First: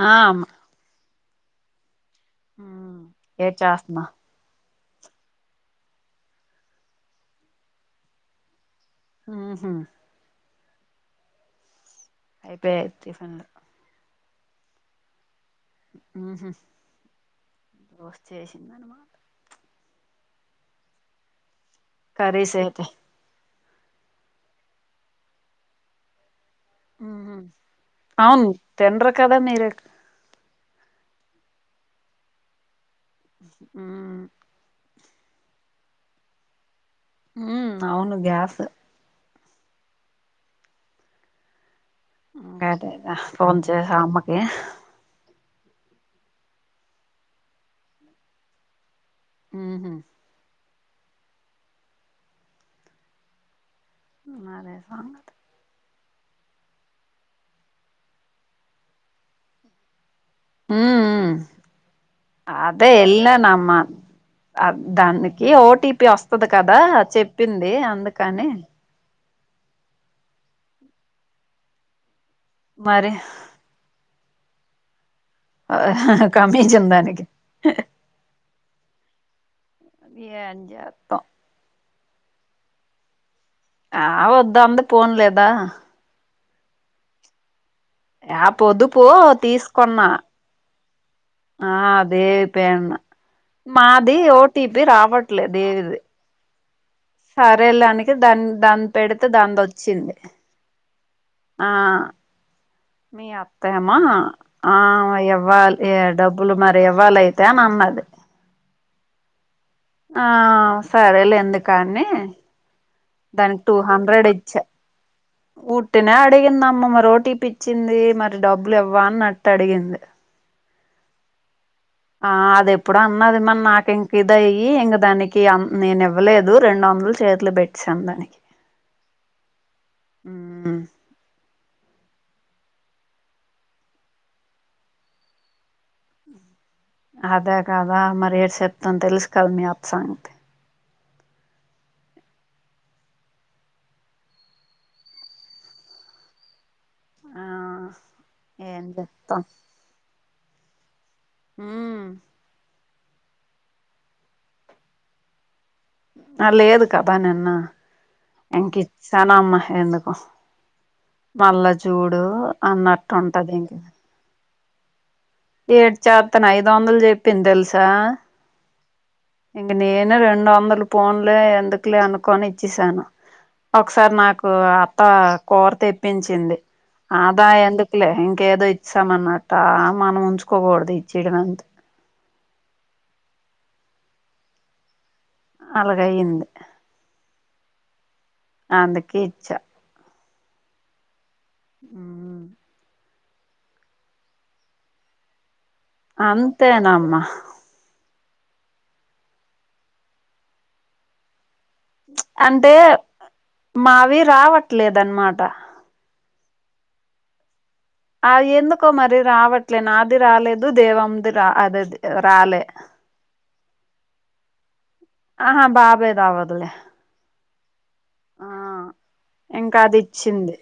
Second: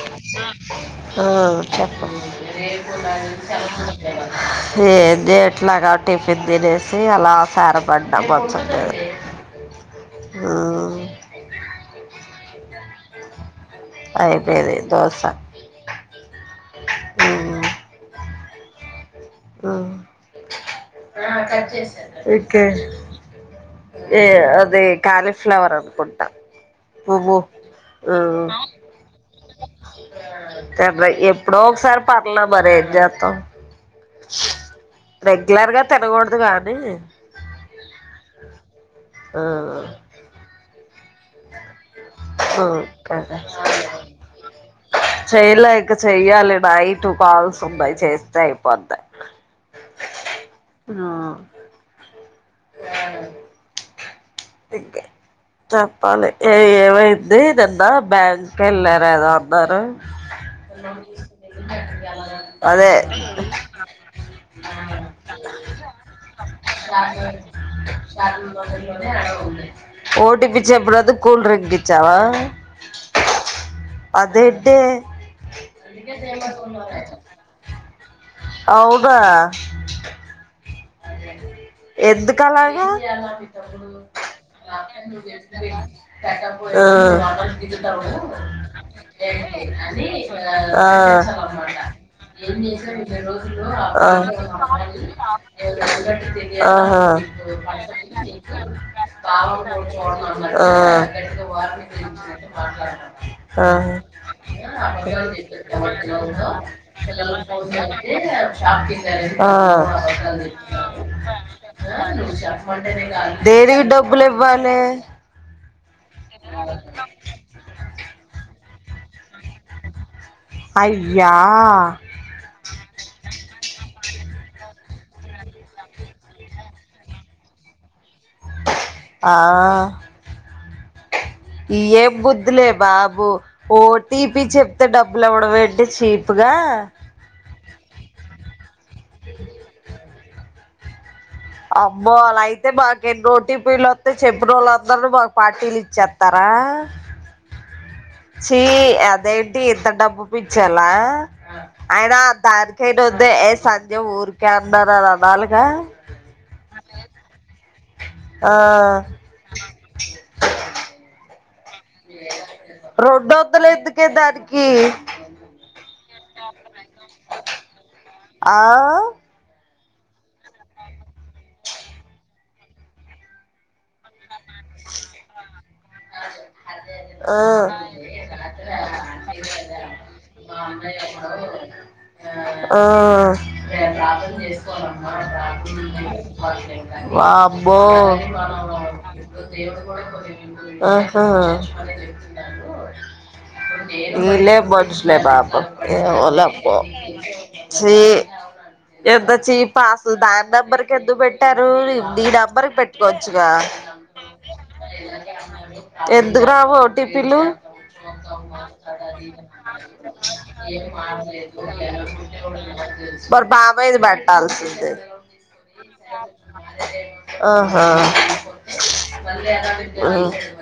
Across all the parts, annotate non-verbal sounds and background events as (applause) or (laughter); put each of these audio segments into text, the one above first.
ఆ అమ్మ ఆ చెప్ ఏడ్ చేస్తున్నా (unintelligible) ఏది ఏట్లాగా టిఫిన్ తినేసి అలా సారపడ్డ (unintelligible) ఆహా ఆ అయితే టిఫిన్లు అయిపోయేది దోశ అహా అ వచ్చేసిందనుమాట (unintelligible) ఇ కర్రీస్ అయితే (unintelligible) ఏ అదే కాలీఫ్లవర్ అనుకుంటా పువ్వు అవును ఉమ్, తిన్ర కదా మీరు ఎప్పుడో ఒకసారి పార్ల మరి ఎంచే హ్మ్ రెగ్యులర్ గా తినకూడదు కానీ ఉ అవును గ్యాస్ ఆ ఇంకా అదేరా ఓకే ఫోన్ చేసావా అమ్మ కి చేయాలా చెయ్యాలి నైట్ కాల్స్ ఉన్నాయి చేస్తే అయిపోయిది హ్మ్మ్ ఆ ఆ మరేం సంగతులు ఏ ఏమైంది నిన్న బ్యాంక్ వెళ్ళారు ఏదో అన్నారు హ అదే వెళనమ్మ దానికి ఓటీపి వస్తుది కదా చెప్పింది అందుకని ఓటీపీ చేపినందుకు కూల్ డ్రింక్ ఇచ్చావా మరి అదేంటే కమిషన్ దానికి అవునా ఎంచే ఆ ఎందుకు అలాగా ఆ వాదు అంది ఫోన్ లేదా ఆ ఆ పొదుపు తీసుకున్నా ఇ అ ఆ ఆ అదే పని మాది ఓటీపి రావట్లేదు అదేవిద ఆ దాని పెడితే దానిది వచ్చింది ఆ మీ అత్తేమో ఆ ఇవ్వాలి డబ్బులు మరి ఇవ్వాలయితే అని అన్నది హ ఆ సరే ఎందుకు అని దానికి టూ దేనికి డబ్బులు హండ్రెడ్ ఇచ్చా ఇవ్వాలే ఉట్టినే అడిగిందామా మరి ఓటీపీ ఇచ్చింది మరి డబ్బు లెవా అనట్టు అడిగింది అయ్యా ఆ అది ఎప్పుడ అన్నది మన నాకు ఇంక ఇద అయ్యి ఇంక దానికి నేను ఇవ్వలేదు రెండు వందలు చేతులు పెట్టేసాను దానికి ఆ మ్ ఏం బుద్ధులే బాబు ఓటీపి చెప్తే డబ్బులువ్వడం ఏంటి చీప్ గా అదే కాదా మరి ఏడు చెప్తాను తెలుసు కాద మీ అత్త సంగతి అమ్మోలా అయితే మాకు ఎన్ని ఓటిపి లు వత్తయి చెప్పిన వాళ్ళుందరునీ మాకు పార్టీలు ఇచ్చేస్తారా ఆ చ్చీ ఏం చెప్తాం అదేంటి ఎంత డబ్బు పచ్చలా మ్ అయనా దారి ఏటి వద్దే ఏ సంధ్య ఊరికే అన్నారురని అనలుగా అ లేదు కదా నిన్న ఆ ఇంకా ఇచ్చేసాను అమ్మ ఎందుకో మల్ల చూడు అన్నట్టు ఉంటది ఇంకా కీ ఏడ్చ చెత్తను ఐదు వందలు చెప్పింది తెలుసా ఆ ఇంక నేను రెండు వందలు ఫోన్లే ఎందుకులే అనుకని ఇచ్చేసాను ఒకసారి నాకు అత్త కోరు తెప్పించింది ఆ ఆదా ఎందుకులే ఇంకేదో ఇచ్చామన్నట్ మనం ఉంచుకోకూడదు ఇచ్చడంత ఆ అలాగయ్యింది వామ్ బో అందుకే ఇచ్చా దేవుడు కూడా (unintelligible) ఆ ఆ ఇలే బడుసులే బాబు ఏవో లే అమ్మో అంతేనమ్మా సే ఎంత చీ పాసు దాన్ నంబర్కి ఎందు పెట్ అంటే మావి రావట్లేదన్నమా ఎం దుకు రావు ఓటిపిలు అది ఎందుకో మరి రావట్లే నాది రాలేదు దేవమ్మది రా అదది రాలే మరి బాబాయిది పెట్టాల్సింది ఆహా బాబేది అవ్వదులే ఆ ఆ ఇంకా అది ఆ హ్ ఇచ్చింది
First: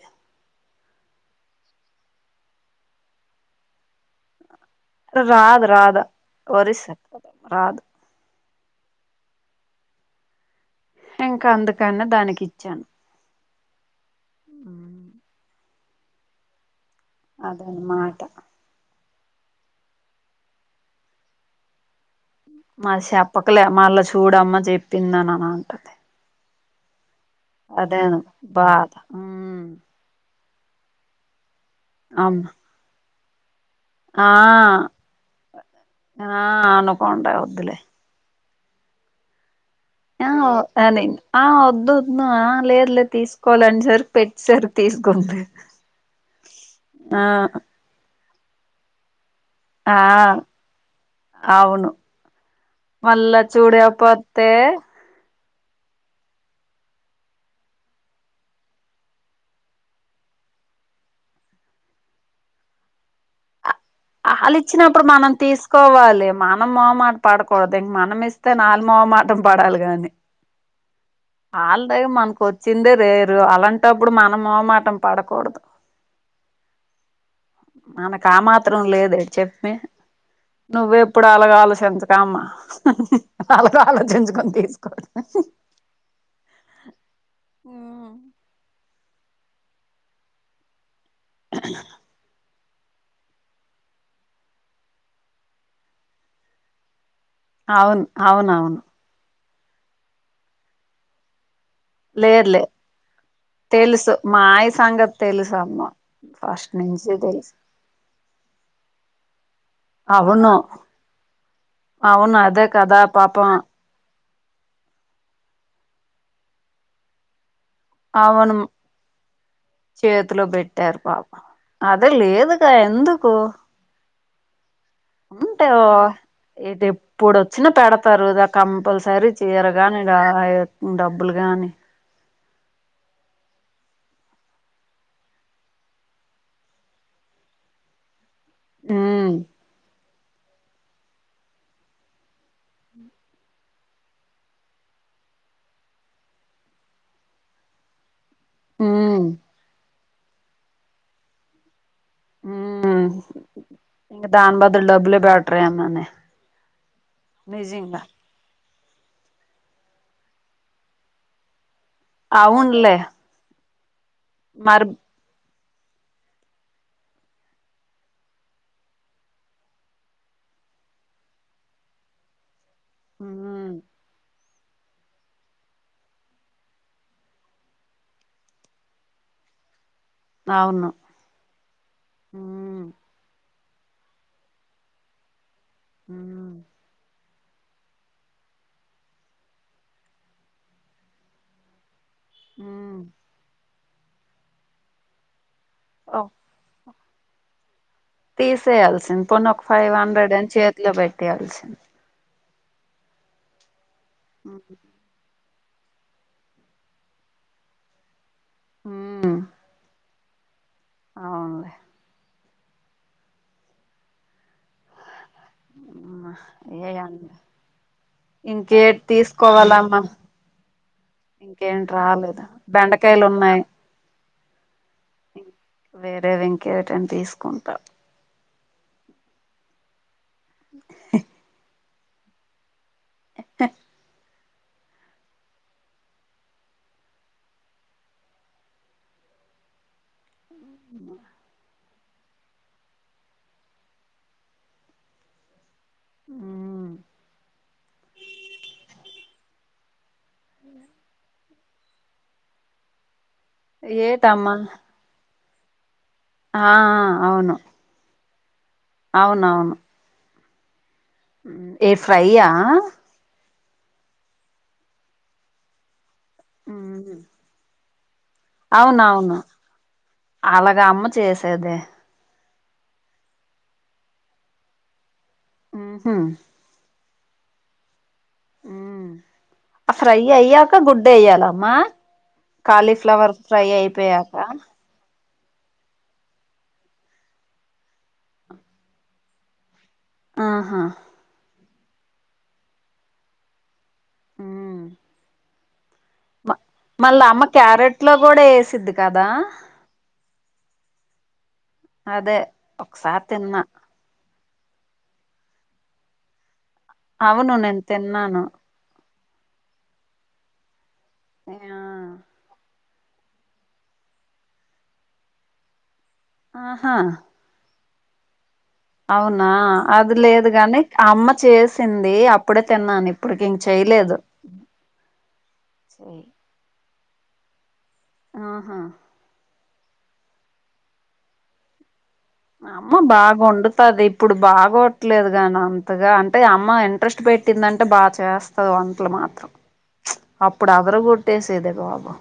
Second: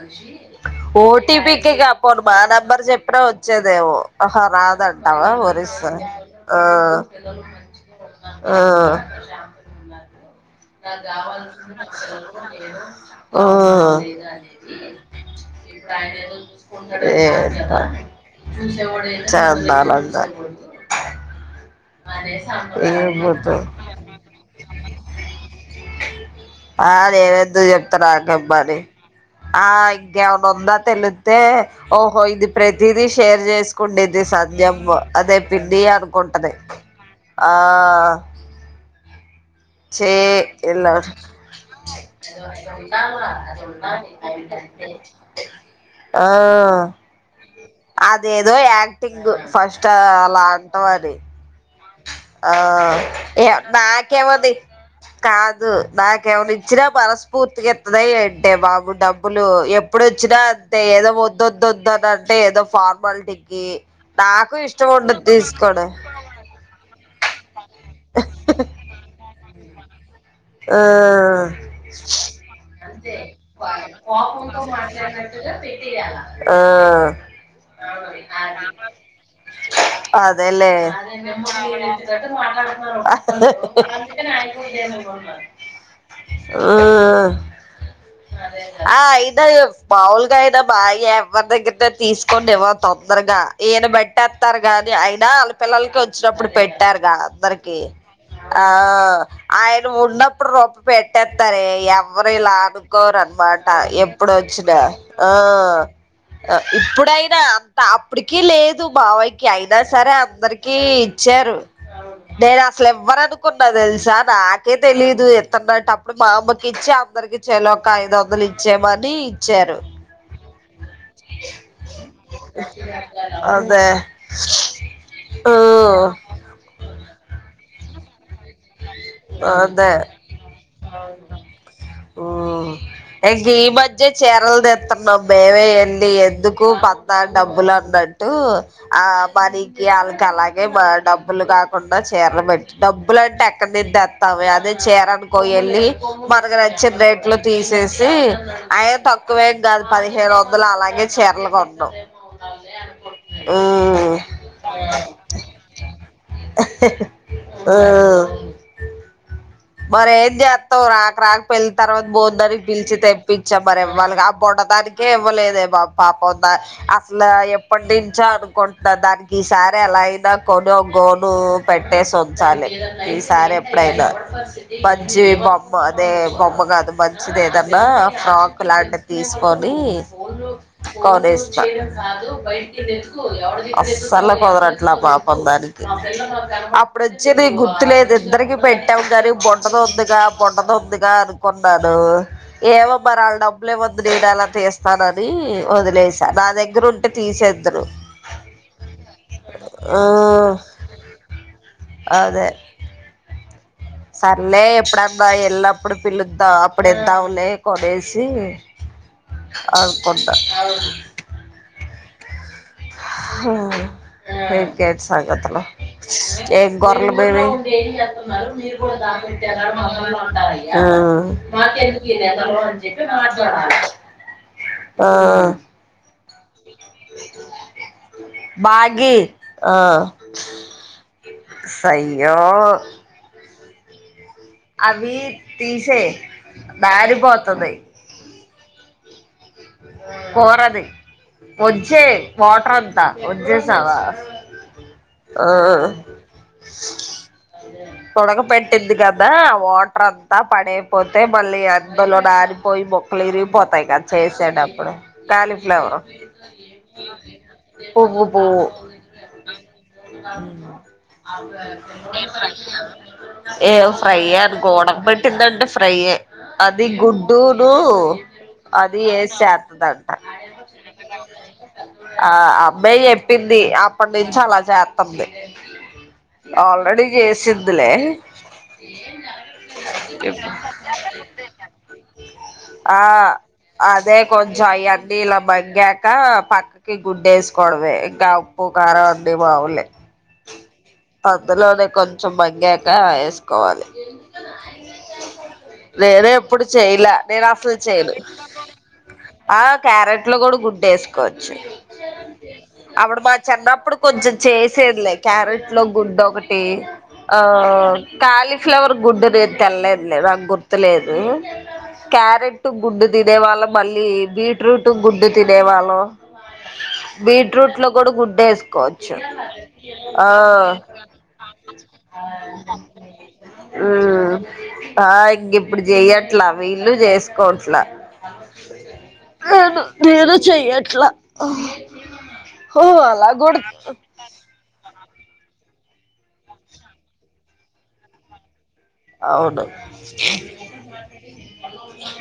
ఓటీపీకేగాపోను మా నంబర్ చెప్పిన వచ్చేదేమో ఆహా రాద్ దంటావా రాదు ఒరిస్సా రాదు ఆ ఒరిస్సా రాదు ఆ నాక్ ఇంకా అందుకనే దానికి కావాల్సింది ఇచ్చాను ఆ (inaudible) టైం అదనమాట టేబుల్స్ ఏంటో చందాలంద మరీ చెప్పకులే మళ్ళా చూడమ్మ చెప్పిందని అని అంటది ఆ నేను ఎందుకు చెప్తా అదేను నాకేం పని బాధ ఉమ్ ఆ ఇంకే ఉందా తేలుత్తే ఓహో అమ్మ ఇది ప్రతిది షేర్ చేస్ కుండేది ఆ సధ్యమ్ అదే పిన్ని అనుకుంటది అనకుండా ఆ వద్దులే చే ఆ ఇలా అది ఆ వద్దు వద్దు లేదు లేదు తీసుకోవాలన్సారి పెట్సరి తీసుకోకుంటే ఆ ఏదో యాక్టింగ్ ఫస్ట్ ఆ అలా అంటం అది అవును ఆ మళ్ళా చూడకపోతే నాకేముంది క నాకేమన్న ఇచ్చినా మనస్ఫూర్తిగా ఇతధ ఏంటి బాబు డబ్బులు ఎప్పుడోచ్చినా అంతే ఏదో వద్దొదుదు అని అంటే ఏదో ఫార్మాలిటీకి వాళ్ళు నాకు ఇష్టం ఇచ్చినప్పుడు ఉండదు మనం తీసుకోవడం తీసుకోవాలి మనం మొహమాట పాడు పొదేంగ్ మనమిస్తే నాల్ మొహమాటం పడాలి గాని ఆ మనకు వచ్చిందే రేరు అలాంటప్పుడు మనం మోమాటం పడకూడదు ఆ మనకు ఆ మాత్రం లేదు చెప్పి అదేలే నువ్వ ఎప్పుడు అలాగ ఆలోచించకమ్మా అలాగ ఆలోచించుకొని తీసుకోడి ఆ ఆ ఏ మామూలుగా అయినా బాయ్ ఎవరి దగ్గర తీసుకోండి వా తొందరగా ఈయన పెట్టేత్తరు గానీ అయినా వాళ్ళ పిల్లలకి వచ్చినప్పుడు పెట్టారు గా రికి అవును ఆ అవునవును ఆయ్ నువ్ ఉనప్పుడు రొప్ప పెట్టత్తారే ఎవరు లేదు ఇలా లే అనుకోరు అన్నమాట తెలుసు ఎప్పుడు మా ఆయ వచ్చిన సంగతి తెలుసు అమ్మ ఆ ఫస్ట్ నుంచి ఇప్పుడైనా తెలుసు అంత అప్పటికి లేదు బావైకి అయినా సరే అవును అందరికి ఇచ్చారు అవును నేను అదే అసలు కదా పాపం ఎవ్వరనుకున్నా తెలుసా (unintelligible) కే తెలీదు ఎత్తనటప్పుడు మా అమ్మకి ఇచ్చి అందరికి ఇచ్చేలో ఒక ఐదు వందలు అవును ఇచ్చేయమని ఇచ్చారు చేతిలో పెట్టారు పాప అదే లేదుగా ఎందుకు అదే ఉంటావ ఇది ఎప్పుడు చిన్న పేడతారు కంపల్సరీ ఆ చీర అదే గాని (unintelligible) డబ్బులు గాని ఇంక ఈ మధ్య చీరలు తెతున్నాం మేమే ఎళ్ళి ఎందుకు పద్ద డబ్బులు అద్దా టు ఆ ఉమ్ పనికి అలాగే మా డబ్బులు కాకుండా చీరలు పెట్టి డబ్బులు అంటే అక్కడి నుండి తెత్తము అదే చేరనుకో ఎళ్ళి మనకు నచ్చిన రేట్ లో తీసేసి అయ ఉమ్ తక్కువేం గాదు పదిహేడు వందలు అలాగే చీరలు కొట్నం మ్మ్ ఇంగ దాన్ బదుల్ డబ్బులే బెటర్ రేమోనే మరేం జేత్తవు రాక రాక పెళ్ తర్వాత బోన్ దారికి పిల్చి అవునులే తెప్పించాం బరే వ ఆ మరి బుడ్డదానికే ఇవ్వలేదు ఏం పాపందా అసలు ఎప్పటి నుంచో అనుకుంటున్న దానికి ఈ సారి ఎలా అయినా కొను గోను పెట్టేసి ఉంచాలి ఈసారి ఉమ్ ఎప్పుడైన మంచి బొమ్మ అదే బొమ్మ కాదు మంచిది ఏదన్నా ఫ్రాక్ లాంటివి తీసుకొని అవును కొనిస్త ఉమ్ అస్సలే కుదరట్ల పాపం దాని ఉమ్ అప్పుడు (unintelligible) గుర్తులే ఇద్దరికి పెట్టావు గరు బుడ్డది ఉందిగా బుడ్డది ఉందిగా అనుకున్నాను ఏవో ఉమ్ మరాల డబ్ లే వద్దులే నేనెలా చేస్తానని ఓ వదిలేస నా దగ్గర తీసేద్రు తీసేయాల్సింది పోనీ ఒక ఫైవ్ హండ్రెడ్ అని చేతిలో పెట్టేయాల్సింది అదే సర్లే ఎప్పుడబ పెల్లప్పుడు పిలుద్దా అప్పుడు ఇదమ్లె ఉమ్ (unintelligible) అ కొడ్ద అవునులే (unintelligible) (unintelligible) ఏ ఇంకేటి తీసుకోవాలమ్మా ఇంకేంటి రాలేదు బెండకాయలు ఉన్నాయి ఆ వేరే వెంకేటం తీసుకుంటా బాగీ ఉ సయ్యో ఎ అవి తీసే దారిపోతది ఆ పోరదు చే వాటర్ అంతా వచేసావ తోడక పెంట ఇది క ఏ వాటర్ త పడేపోతే మళ్ళీ అద్ దల డాడీ పోయ్ బో మల్ల ఇరిగిపోతాయ్ కదా చెయ్ ఏటమ్మా సెడ్ప్పుడు కాలిఫ్లవర్రు ఆ అవును ఏ అవునవును అవును ఏ ఫ్రైయా ఏ ఫ్రై ఏ అనుకో ఉడకబెట్టింది అంటే ఫ్రై ఏ అది గుడ్డుూలు అద్ ఆది అవునవును ఏసెతదీ అంట అలాగ అమ్మ చేసేదే ఆ ఆ బై పెటింది అప్పటి నుంచి అలా చేతంది. ఉహు ఆల్రెడీ ఏసిందిలే ఆ ఫ్రై అయ్యాక గుడ్డ వేయ్యాలమ్మా ఆ కాలీఫ్లవర్ ఫ్రై అదే అయిపోయాక కొంచం అయక నీలం మగ్గాక పక్కకి గుడ్ ఏసుకోవదమే ఇంకా ఉప్పు కారం అని మాములే ఆహా అందులోనే కొంచెం మగ్గాక ఏసుకోవాలి. ఉమ్ నేను మ ఎప్పుడు చేయ్లా, నేను అసలు చెయను తీద్ కాదా? కోడి గుడ్ ఏసుకో అప్పుడు ఒకసారి మా తిన్నా చిన్నప్పుడు కొంచెం చేసేదిలే క్యారెట్ లో గుడ్ ఒకట్ టి ఆ అవును నేను తిన్నాను కాలీఫ్లవర్ గుడ్డు నెన్ తిన్ లేదు నక్ గుర్తులేదు. ఉమ్ ఆ క్యారెట్ గుడ్ తినే వాళ్ళం మళ్ళీ బీట్రూట్ గుడ్డు తినేవాళ్ళం ఆహా బీట్రూట్ లో కూడా గుడ్డెస్ కోవచ్చు అవునా అది ఆ లేదు గాని ఆ అమ్మ చేసింది అప్పుడే తిన్నాను ఇప్పుడుకి ఇంక చేయలేదు ఉమ్ ఆ ఇంగా ఇప్పుడు చెయ్ చెయట్లా వి ఇల్లు చేసుకోట్లా ఆహా అవును నేను చెయ్యట్లా ఓ అమ్మ అలా బాగా కూడా వండుతది ఇప్పుడు బాగా ట్ల్ లేదు గాని అంతగా అంటే అమ్మ ఇంట్రెస్ట్ పెట్టిందంటే బాగా చేస్ అవును అప్పుడు అదరగొట్టేసేదే బాబు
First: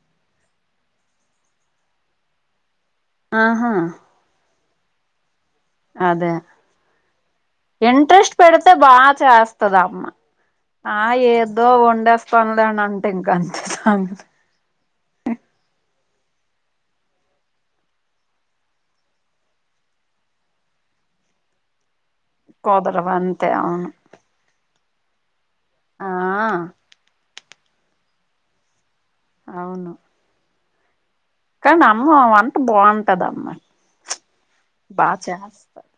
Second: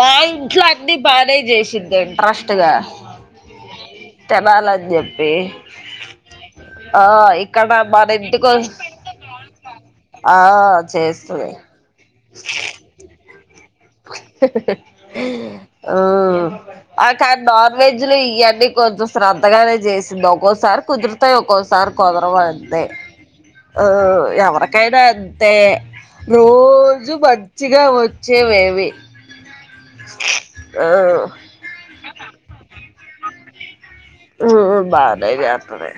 మాా ఇంట్లో అన్నీ బానే చేసింది ఇంట్రెస్ట్గా ఆహా ఆన్ చెప్పి అదే ఆ ఇక్కడ మన ఇంట్రెస్ట్ ఇంటికి పెడితే బాగా చేస్తద అమ్మ ఆ ఆ చేస్తది ఏదో వండేస్తంలే అని అంటే ఇంకా అంతే సా ఉమ్ కానీ నాన్ వెజ్లు ఇవన్నీ కొంచెం శ్రద్ధగానే చేసింది ఒక్కోసారి కుదురుతాయి ఒక్కోసారి కొదరవంతె కుదరవు అంతే అవును ఉమ్ ఎవర నేను అంతే ఆ రోజు బ మచ్చిగా వచ్చేవేవి అవును ఆ కానీ అమ్మ వన్ బాగుంటది అమ్మా బాగా బానే చేస్తారు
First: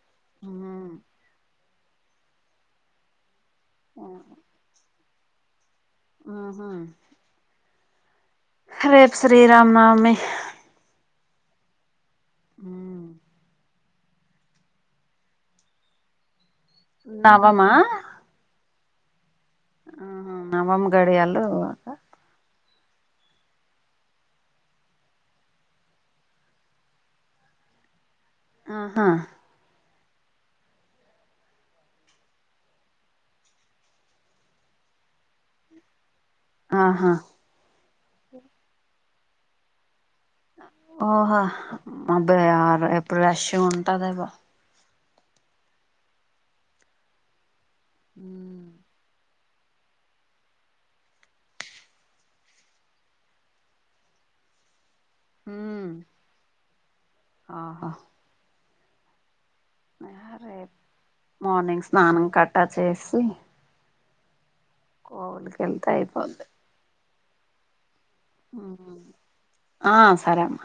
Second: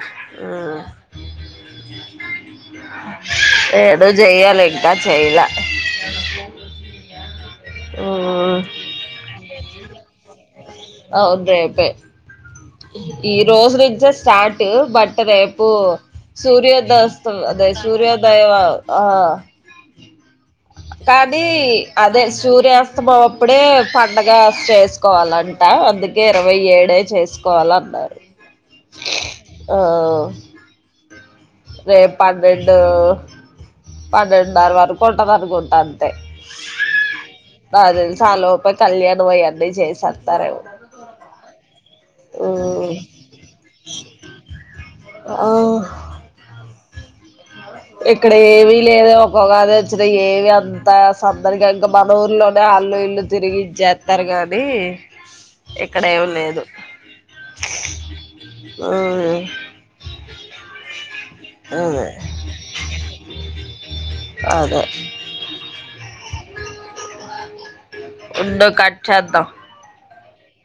అ ఏదో చెయ్యాలి ఇంకా చేయలా ఆహా అవును రేపు శ్రీరామా నావ మీ అవును రేపే ఉమ్ ఈ రోజు (unintelligible) స్టార్ట్ బట్ట రేపు సూర్యోదయస్త నవమా (unintelligible) సూర్యోదయ ఆ ఆహా నవం గడియాలు కాది అదే సూర్యా (unintelligible) అప్పుడే పండగ చేసుకోవాలంటే అందుకే ఇరవై ఏడే చేసుకోవాల అన్నారు. ఆహా ఆ రేపన్నెండు పన్నెండున్నర వరకు ఉంటంది అనుకుంటాను ఆహా నాకు తెలిసి అలోపే కళ్యాణ అనువన్నీ చేసాను ఓహో అబ్బాయి ఎప్పుడు రష ఉంటదవో ఆ ఇక్కడ ఉమ్ ఏవీ లేదు ఉగాది వచ్చిన ఏవి అంతా సందరిగా ఇంకా మన ఊర్లోనే అల్లు ఇల్లు తిరిగిచ్చేస్తారు గాని ఉమ్ ఇక్కడ ఏమి లేదు ఆహా హు రే మార్నింగ్ అదే స్నానం కట్ట చేసి అదే కోవుళకి వెళ్తా అయిపోంది. ఉండు కాట్ చేదాం ఆ సరే అమ్మ